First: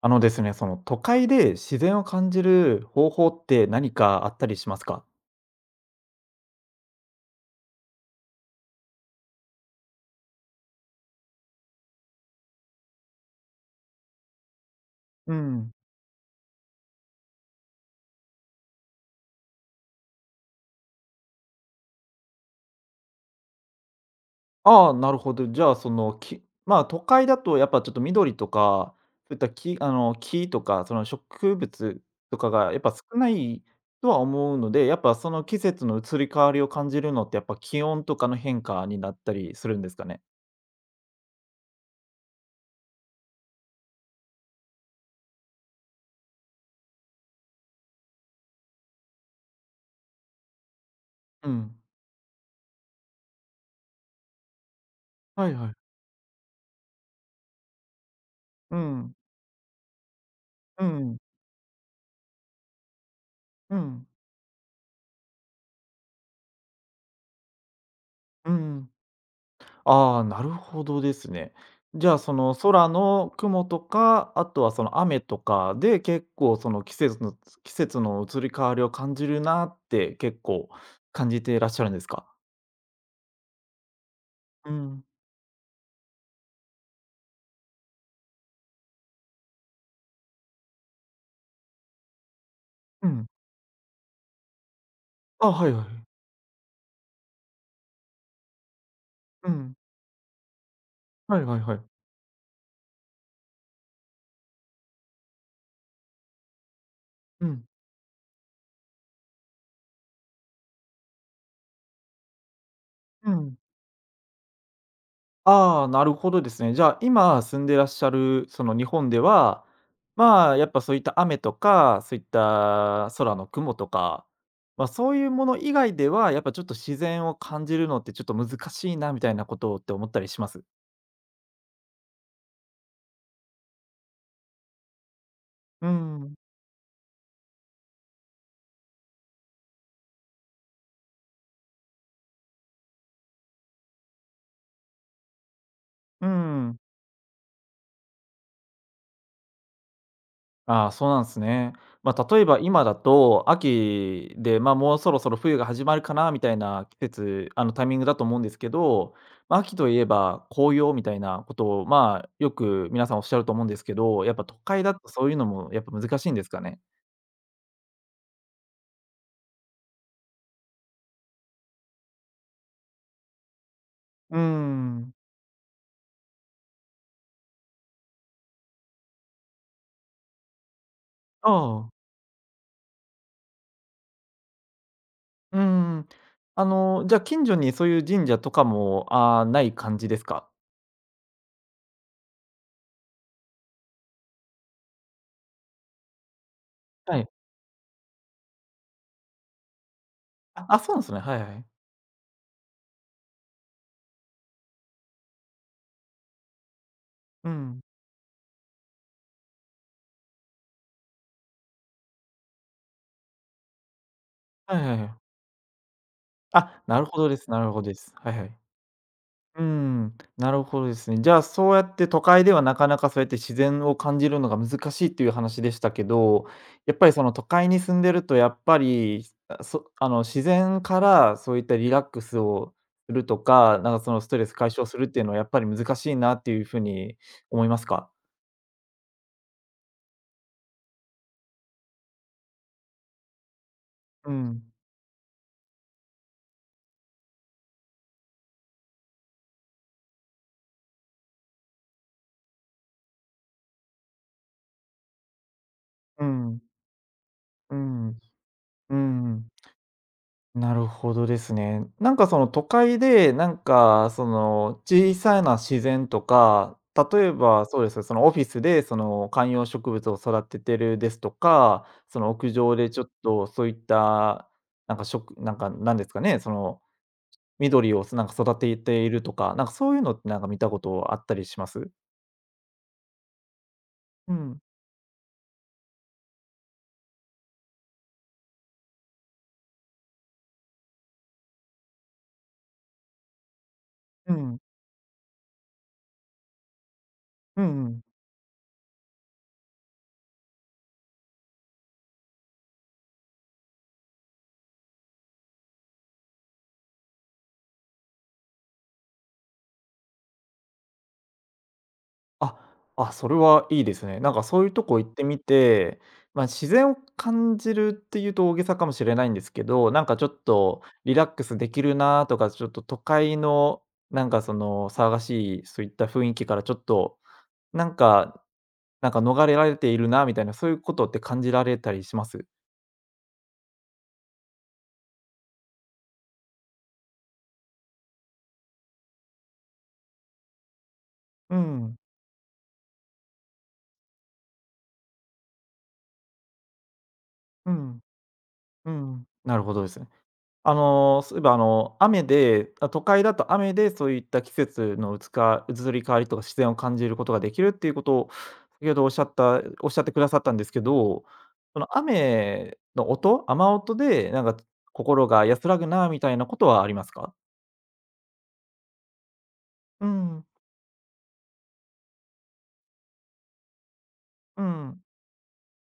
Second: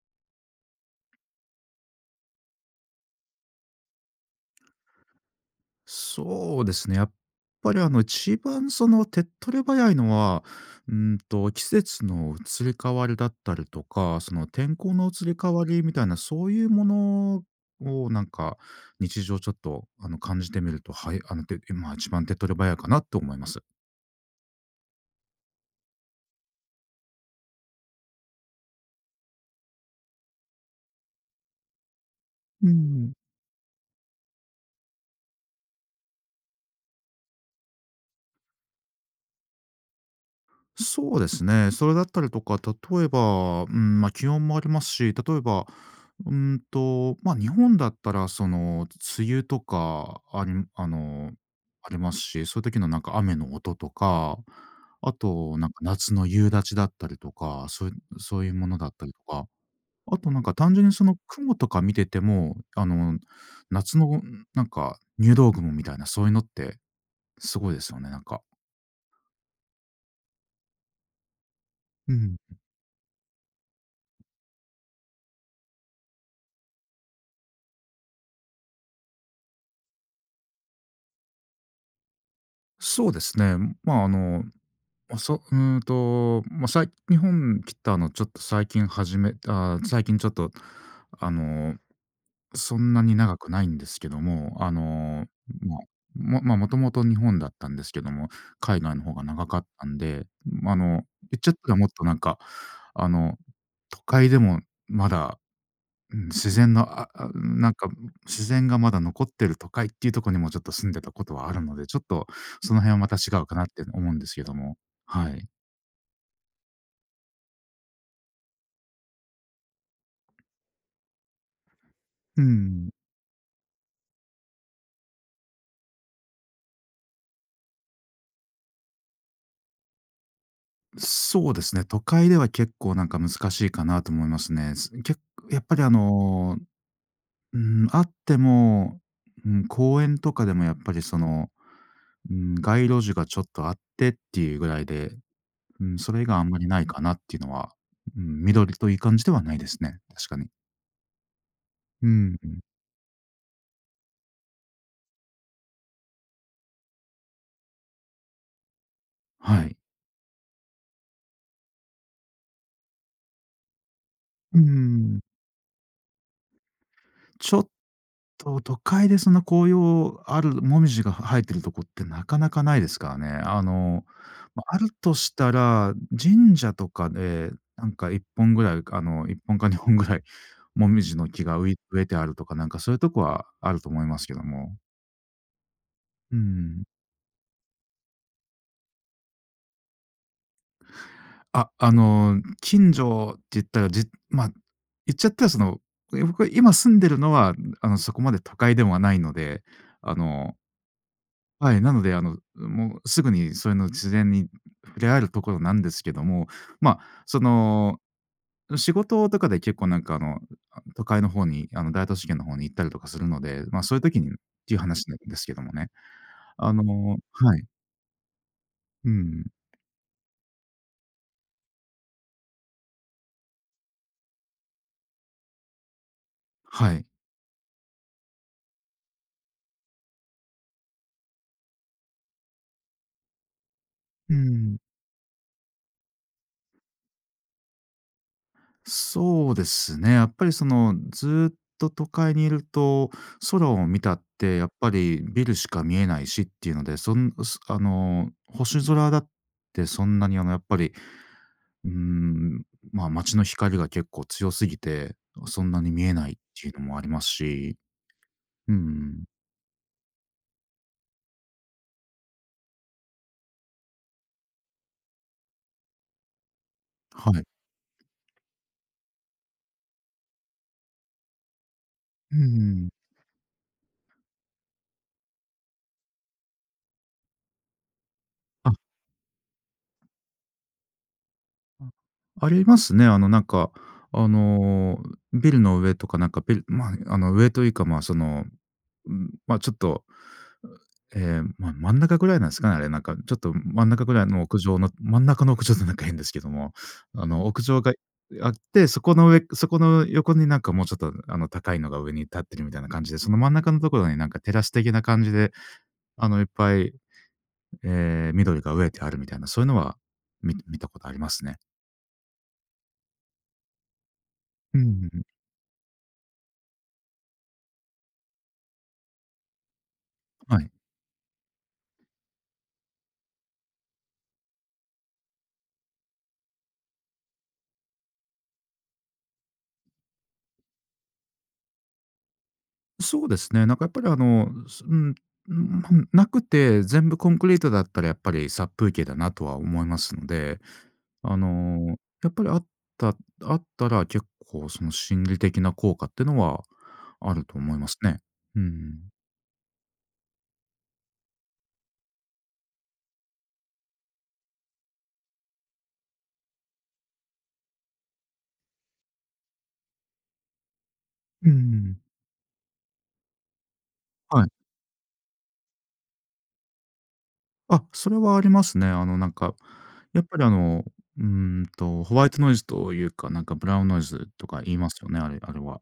あのですね、その都会で自然を感じる方法って何かあったりしますか？そうですね。やっぱり一番手っ取り早いのは、季節の移り変わりだったりとか、その天候の移うり変わん。りみたいな、そういうものを日常ちょっと感じてみると、はい、まあ一番手っ取り早いかなと思います。ああ、なるほど。じゃあ、その、きまあ、都会だとやっぱちょっと緑とか、そういったきあの、木とか、その植物とかうがやっぱん、少ないとは思うので、やっぱその季節の移り変わりを感じるのってやっぱ気温とかの変化になったりするんですかね？そうですね。それだったりとか、例えば、まあ、気温もありますし、例えば、うまあ、日本だったら、その、梅雨とか、あの、うん。ありますし、そういう時の雨の音とか、あはいと、なはんい。か夏の夕立だったりとか、そういうもうのだったりん。とか、あと単う純にそのん。雲とか見てても、う夏ん。のなんか入道雲みたいな、そういうのってすごいですよね、なんか。うん。ああ、なるほどですね。じうゃあ、そん。の空の雲とか、あとはその雨とかで、結構その季節の移り変わりを感じるなって結構感じていらっしゃるんですか？そうですね。まあ、あのうん、ま、そう、うーんと、ま、さい日本来たのちょっと最近始めた最近ちょっと、あの、そんなうにん。長くないんですけども、あ、はいま、はい。もともと日本だったんですけども、海外の方が長うかっん。たんで、ま、言っはいちゃっはいたはらもっい。となんか、あの、都会でもまだ、うん、自然の、うん、自然がまだ残ってる都会っていうとこにもちょっと住んでたことはあるので、ちょっとその辺はまた違ううかん。なって思うんですけども、はい。ああ、なるほどですね。じゃあ、今住んでらっしゃる、その日本では、まあ、やっぱそういった雨とか、そういっうん、た空の雲とか、まあ、そういうもの以外では、やっぱちょっと自然を感じるのってちょっと難しいなみたいなことって思ったりします？そうですね。都会では結構なんか難しいかなと思いますね。すけっやっぱりうん、あっても、うん、公園とかでもやっぱりその、うん、街路樹がちょっとあってっていうぐらいで、うん、それ以う外あんまりん。ないかなっていうのは、うん、緑といい感じではないですね、確かに。ああ、そうなんですね。うまあ、ん、例えば今だと、秋で、まあ、もうそろそろ冬が始まるかなみたいな季節、タイミングだと思うんですけど、まあ、はい。秋といえば紅葉みたいなことを、まあ、よく皆さんおっしゃると思うんですけど、やっぱ都う会だとん、そういうのもやっぱ難しいんですかね？ちょっと、都会でそんな紅葉ある、もみじが生えてるとこってなかなかないですからね。うーま、あるん。としたら、神社とかでなんか1本ぐらい、1本か2本ぐらいもみじの木がああ、植えてあるとか、なんかそういうとこはあると思いますけども。うーん。うん。じゃ、近所にそういう神社とかも、あーない感じですか？あ、近所って言ったら、じま、言っちゃったらその、僕が今住んでるはい。のは、そこまで都会ではないので、あのあ、あ、そうなんですね。はいはい。はい、なので、もうすぐにそういうの自然に触れ合えるところなんですけども、ま、あ、そうん。の、仕事とかで結構なんか都会の方に、大都市圏の方に行ったりとかするので、ま、そういう時にってはいいうはいは話なんい。ですけどもね。あ、なるほどですはない。るほどです。はいはい。うん。うん、なるほどですね。じゃあ、そうやって都会ではなかなかそうやって自然を感じるのが難しいっていう話でしたけど、はやっい。ぱりその都会に住んでるとやっぱり、あ、そあの、自然からそういったリラックスをするとか、なんかそのスうトレス解ん、消するっていうのはやっぱり難しいなっていうふうに思いますか？そうですね。やっぱりそのずーっと都会にいると、空を見たっうてん、やっぱりビルしか見えないしっていうので、そんすあの、星空だってそんなにやっぱり、うーん、まあ、街の光が結構強すぎて、そんなに見えうないっん、ていうのもありますうし、ん、ううん、ん。なるほどですね。なんかその都会で、なんかその小さな自然とか、例えはい。ばそうですね、そのオフィスでその観葉植物を育ててるですとか、そのう屋上ん、でちょっとそういった、なんかしょなんかなんですかね、その緑をなんか育あ、てているとか、なんかそういうのってなんか見たことあったりします？ありますね。あうん、のビルの上とかなんかビルまあ、あの上というか、まあ、その、うん、まあ、ちょっとええ、ま、真ん中ぐらいなんすかね、あれ、なんか、ちょっと真ん中ぐらいうの屋ん、上の真ん中の屋上ってなんか変ですけども、屋う上んうがん。あって、そこの横になんかもうちょっと、高いのが上に立ってるみたいな感じで、その真ん中のところになんかテラス的な感じで、いっぱい、緑が植えてあるみたいな、そういうのは、見たことありますね。あ、あ、それはいいですね。なんかそういううん、うとこ行ん、っうん。てみて、自然を感じるっていうと大げさかもしれないんですけど、なんかちょっはい。とリラックスできるなとか、ちょっと都会のなんかその騒がしいそういった雰囲気からちょっと、なんかなんか逃れられているなみたいな、そういうことって感じられたりします？そうですね。なんかやっぱりあの、すうん、んまなくて、全部コンクリートだったらやっぱり殺風景だなとは思いますので、あうの、ん、やっぱりたあったら結構その心理的な効果ってのはあるとう思いますん、ね。ううん。ん、なるほどですね。そういえば、雨で、あ、都会だと雨でそういった季節の移り変わりとか自然を感じることができるっていうことを、先ほどおっしゃってくださったんですけど、うそのん。雨の音、雨音でなはんい。か心が安らぐなみたいなことはありますか？あ、それはありますね。あの、なんか、うやっぱりん、うーホワイトノイズというか、なんかブラウンノイズとかう言いますん、よね、あれは。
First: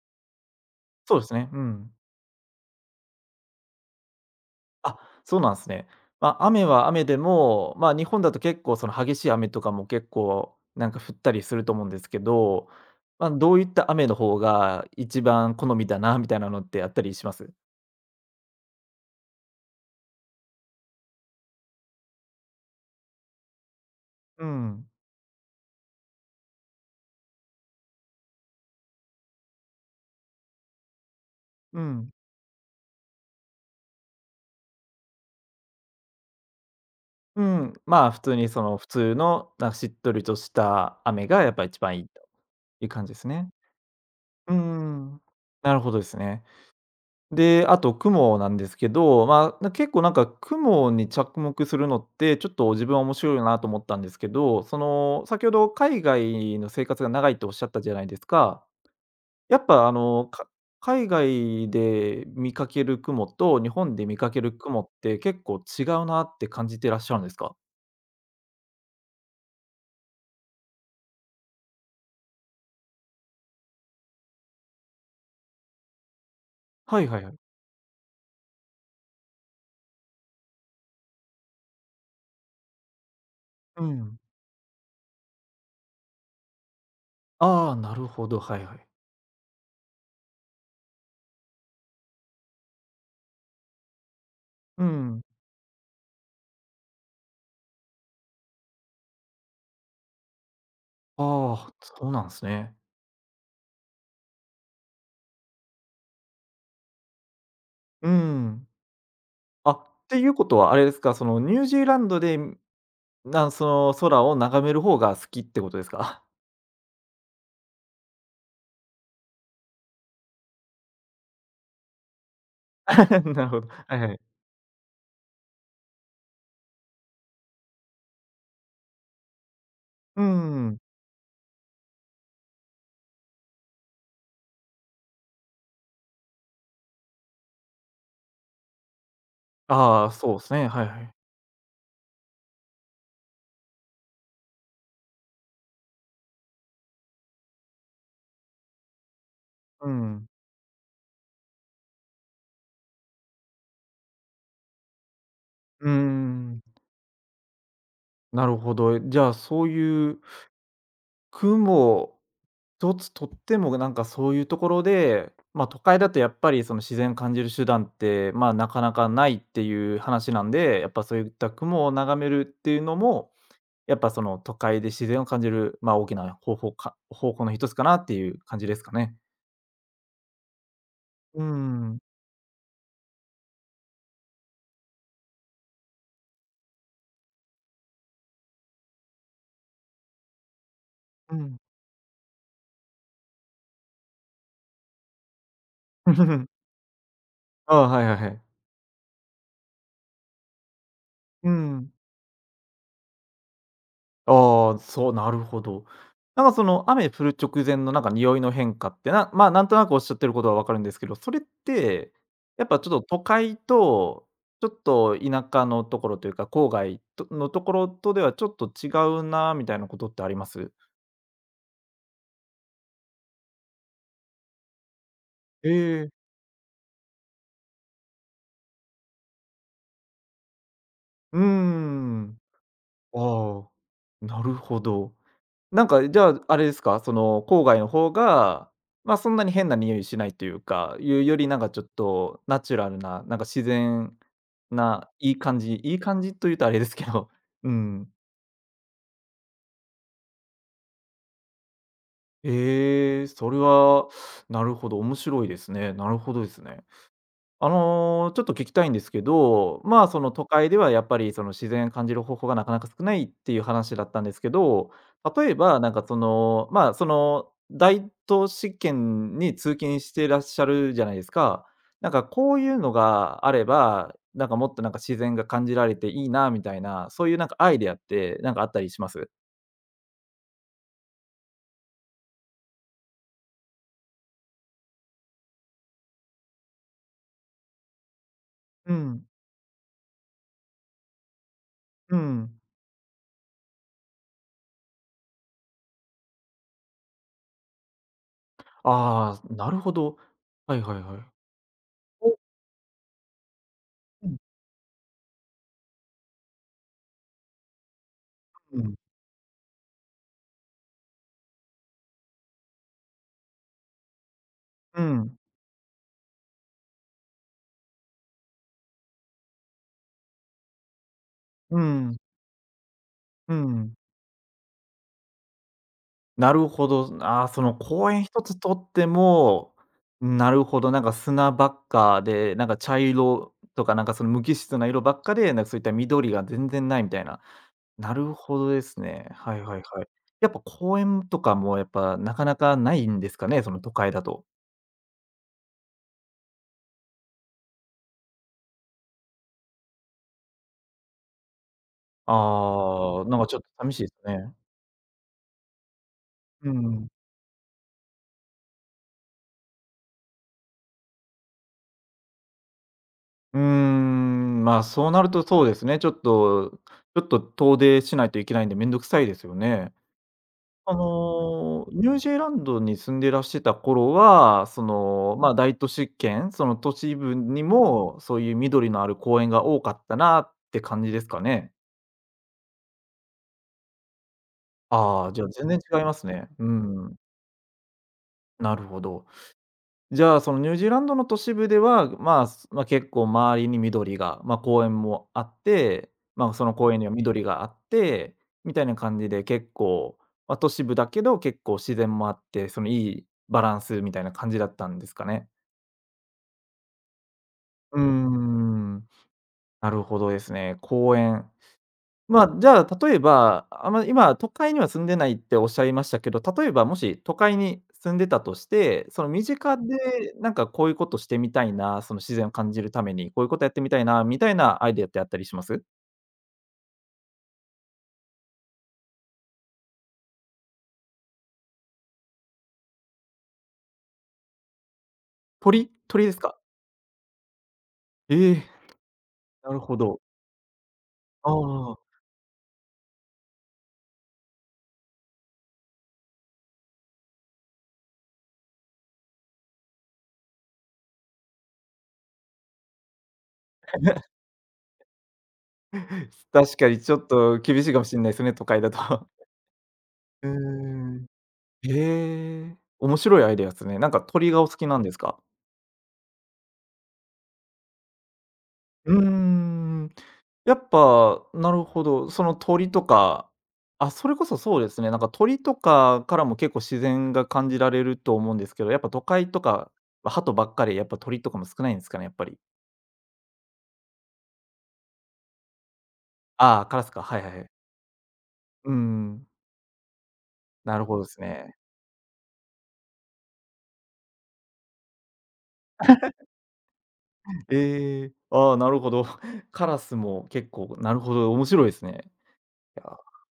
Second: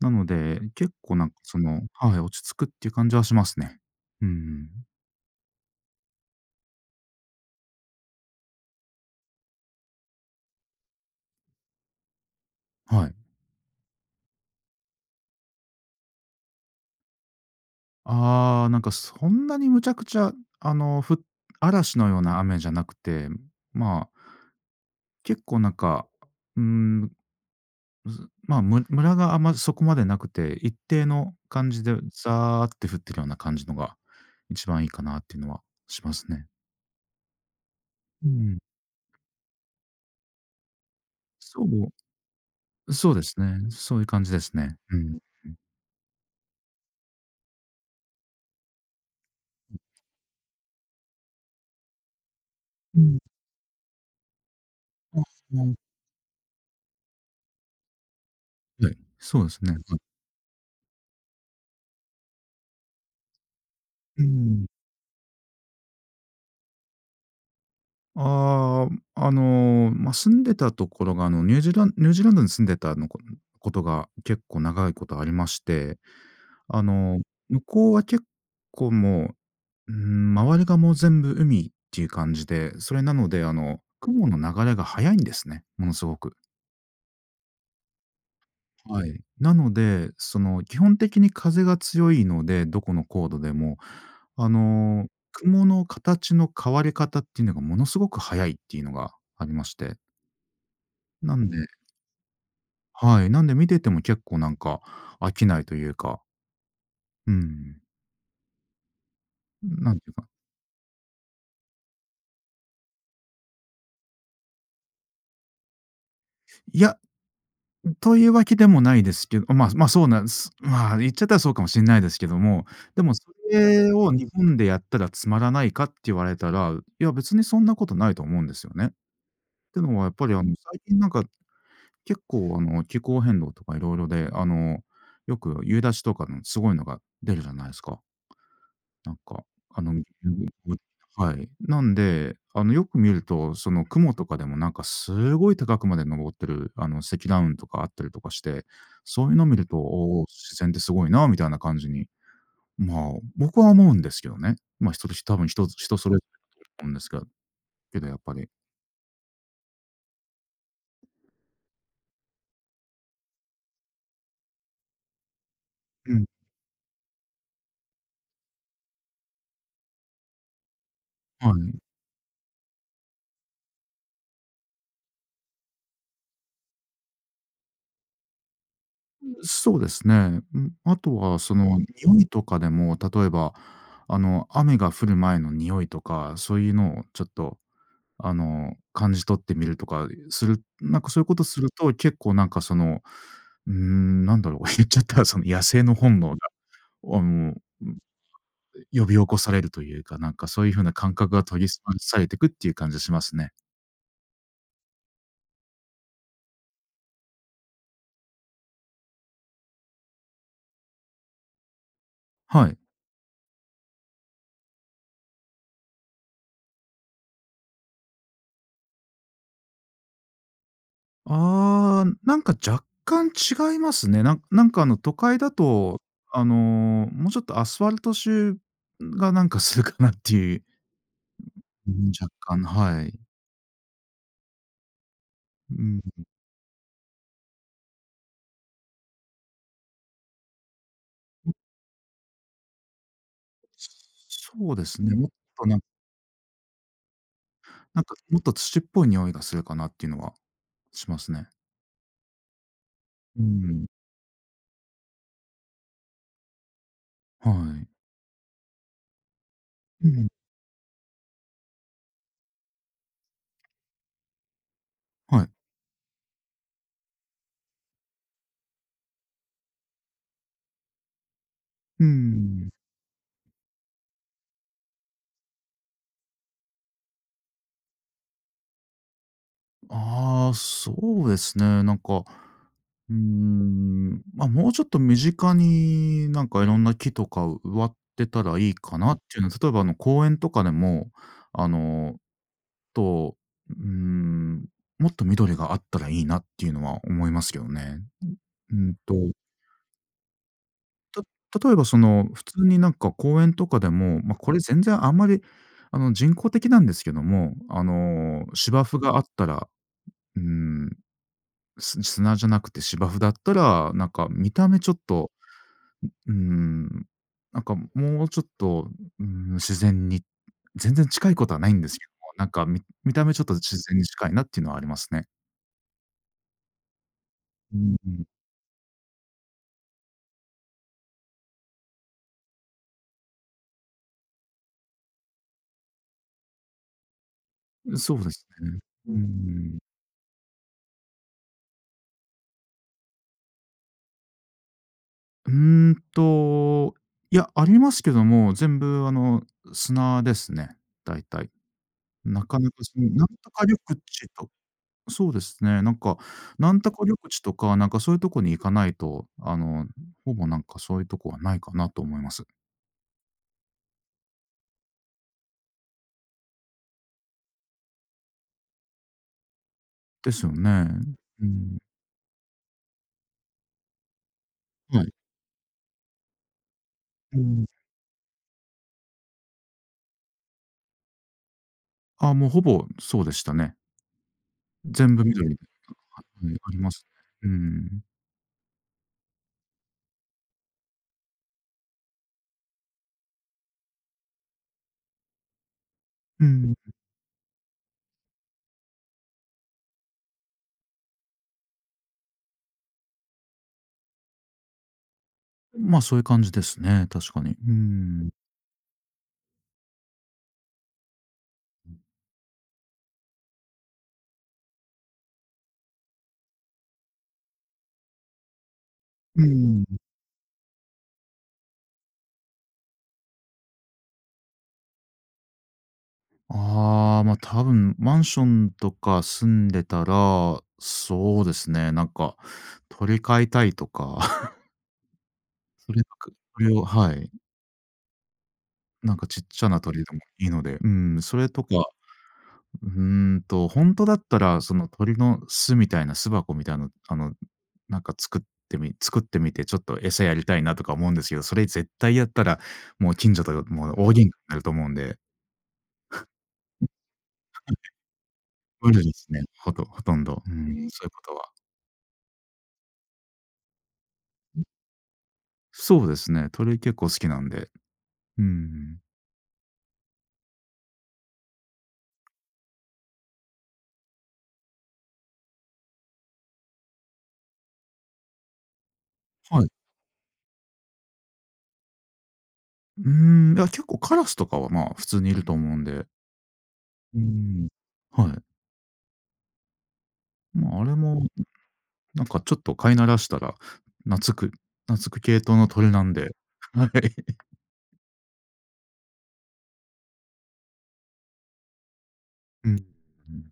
なので、結構そうですね、そうの、ん。はい、落ち着くっていう感じはしますね。うん、あ、そうなんですね。まあ、雨は雨でも、まあ、日本だと結構その激しい雨とかも結構なんか降ったりすると思うんですけど、はい。まあ、どういった雨の方が一番好みだなみたいなのってあったりします？ああ、なんかそんなにむちゃくちゃ、あの、ふ嵐のような雨じゃなくて、まあ、うん、結構なんか、うーん、ずまあ、ムラがあんまそこまでなくて、一定の感うじでん、ザーって降ってるような感じのが一番いいかなっていうのはしますね。うん、まあ、普う通にん。その普通の、なんかしっとりとした雨がやっそぱ一う番いいという感そじうでですすね。ね。そういう感じでうすね。うん。ん。なるほどですね。で、あと雲なんですけど、まあ、結構なんか雲に着目するのって、ちょっと自分はう面ん。白いなと思ったんですけど、そあの、あ、先ほど海外の生活が長いっておっしゃったじゃないですか。はい、そうでやすっね。はぱあい。の、か海外で見かける雲と日本で見うかけるん。雲って結構違うなって感じてらっしゃるんですか？ああ、ま、住んでたところが、ニュージーランドに住んでたことが結構長いことありまして、あはいの、はいはい。向こうは結構もう、周りがもう全部海っていう感じで、それなので、うん。雲の流れが速いんですね、ものすごく。ああ、なるほど、はいはい。はい。なので、その、基本的に風が強いので、どこの高度でも、あうの、ん。雲の形の変わり方っていうのがものすごく速いっていうのがありまして。なんで、ああ、そうなんですね。はい、なんで見てても結構なんか飽きないというか、うん、うん。あ、っなんていうてか、いうことはあれですか、そのニュージーランドでその、空を眺める方が好きってことですか？いやというわけでもないですけど、まあ、そうなんです。まあ、言っちゃったらそうかもしれないですけども、で もなそるほど。れはいをはい。日本でやったらつまらないかって言われたら、いや別にそんなことないと思うんですよね。ってのはやっうぱりん。最近なんか結構気候変動とか色々で、よく夕立とかのすごいのが出るじゃないですか。なんか、あの、ああ、そうですね、はいはい。はい。なんで、よく見ると、その雲とかでもなんかすごい高くまで登ってる、積乱雲とかあったりとかして、そういうのを見ると、うおお、ん。自然ってすごいなみたいな感じに、まあ、僕は思うんですけどね。まあ、多分うー人それぞれん、だと思うんですがけど、けどやっぱなり。るほど。じゃあ、そういう雲一つとっても、なんかそういうところで、ま、都会だうとん。やっぱりその自然感じる手段って、ま、なかなかないっていう話なんで、やっぱそういったはい。雲を眺めるっていうのも、やっぱその都会で自然を感じる、ま、大きな方法の一つかなっていう感じですかね。そうですね。うん、あとはうそのん、匂いとかでも、例えば、雨が降る前の匂いとか、そういうのをちょっと感じ取ってみるとかする、なんかそういううことん。すると、結構なんかその、言っちゃったらその野生の本能が、あの、ああ、はいはいはい。呼び起こされるというか、なんかそういう風な感覚がう研ぎ澄ん。まされていくっていう感じがしますね。ああ、そう、なるほど。なんかその雨降る直前のなんか匂いの変化って、まあ、なんとなくおっしゃってることはわかるんですけど、それって、やはっい。ぱちょっと都会と、ちょっと田舎のところというか、郊外とのところとではちょっと違うなみたいなことってあります？ああ、なんか若干違いますね。なんかあの都会だえと、え。もうちょっとアスファルト臭がなんかするかなっていう、うーうん、若ん。干、はい。ああ、なるほど。うなんん。か、じゃあ、あれですか、その、郊外の方が、まあ、そんなに変な匂いしないというか、いうよりなんかちょっとナチュラルな、なんか自然そうですな、ね。もっいい感となじんかいい感じというとあれですけど、うなんん。か、もっと土っぽい匂いがするかなっていうのはしますね。ええ、うそれん。は、なるほど、面白いですね。なるほどですね。はい。ちょっと聞きたいんですけど、まうあ、そん。の都会ではやっぱりその自然感じる方法がなかなか少ないっていう話だったんですけど、は例い。えばなんかその、まあ、その大都市圏に通勤していらっしゃるじゃないですか。うーなんかこうん。いうのがあれば、なんかもっとなんか自然が感じられていいなみたいな、そういうなんかアイデアってなんかあったりします？ああ、そうですね。なんか、ま、あ、もうちょっと身近になんかいろんな木とか植わってたらいいうかなっん、ていうのは、例えばあの公園とかでも、あの、うん。と、うーん、もっと緑があったらいいなっていうのは思いますけどね。うんとああ、なるほど。はいはいはい。た例えばその、お普通になんか公園とかでも、うまあ、ん、これ全然あんまり、人工的なんですけども、う芝ん、生があったら、うん、砂じゃなくて芝生だったら、なんか見た目ちょっうと、ん、うん、なんかもうちょっと、うん、自然に全然近いことはないうんですけどん、も、なんか見た目ちょっとう自ん。然に近いなっていうのはありますね。なるほど。ああ、そのうん、公園一つとっても、なるほど、なんか砂ばっかで、なんか茶色とか、なんかその無機質な色ばっかで、なんかそういった緑が全然ないみたいな。なそうでるすほどね。ですうね。はいはん。いはい。やっぱ公園とかもやっぱなかなかないんですかね、その都会だと。うーんと、いや、ありますけども、全部砂ですね、大体。なかなかその、あなあ、んなんかとちょっかと緑寂しいです地とね。そうですね、なんか、うなんとかん。緑地とか、なんかそういうとこに行かないと、ほぼなんかそういうとこはないかなと思います。うーん、まあ、そうなるとそうですね、ちょっと遠出しないといけないんでめんどくさいですよね。ですよね。あうん。の、ニュージーランドに住んでらしてた頃は、そはい。の、まあ、大都市圏、その都市部うにん。も、そういう緑のある公園が多かったなって感じですかね。あ、もうほぼそうでしたね。全部ああ、じゃあ緑で、全然違いますね。はい、あうりますん、ね、うん。なるほど。じゃあ、そのニュージーランドの都市部では、まあ、結構周りに緑が、まあ、公園もあって、うまあ、そん。の公園には緑があって、みたいな感じで結構、まあ、都市部だけど結構自然もあって、そのいいバランスみたいな感じだったんですかね？まあ、そういう感じですね、確かに。ううーん。ん、なるほどですね。公園。まあ、じゃあ、例えば、今、都会には住んでないっておっしゃいましたけど、例えばもし都会に住んでたとして、そのう身近ん。でなんかこういうことしてみたいな、その自然を感じるために、こういうことやってみたいなみたいなアイデアってあったりします？ああ、ま、多分マンションとか住んでたら、そうですね、なんか鳥飼いたいとか、鳥鳥ですか？それを、はい、ええ、なんかちっちゃなるなほ鳥でもど。いいので、うん、それあとか、あ。本当だったら、その鳥の巣みたいな巣箱みたいな、なんか作ってみて、ちょっと餌やりたいなとか思うんですけど、それ絶対やったら、もう近所とかもう大喧嘩になると思うんで、確かにちょっと厳しいかもしれないですね、都会だ無理でと。すね、ほとんど、ううーん、そういうこん。とは。へえ、面白いアイデアですね。なんか鳥がお好きなんですか？そうですね、鳥結構好きなんで。うん。うーん。やっぱ、なるほど。その鳥とか、あ、それこそそうですね、なんか鳥とかからも結構自然が感じられると思うんですけど、やっぱ都会とはい。か鳩ばっかり、やっぱ鳥とかも少ないんですかね、やっぱり。うーん、いや、結構カラスとかは、まあ、普通にいると思うんで。ああ、カラスうか、はいはいはん。い。はい。うーん、まあ、あれなるほも、どですね。なんかちょっと飼い慣らしたら、懐く懐く系統の鳥なんで。はい。ええ、ああ、なるほど。カラスも結構、なるほど、面白いですね。うん、ういや、ん。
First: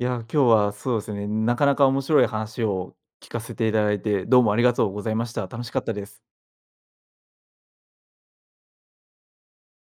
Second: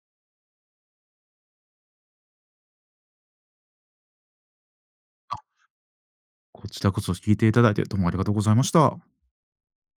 今日はそうですね、なかなか面白い話を聞かせていただいて、どうもありがとうございましあ、た。楽しかったです。こちらこそ聞いていただいて、どうもありがとうございました。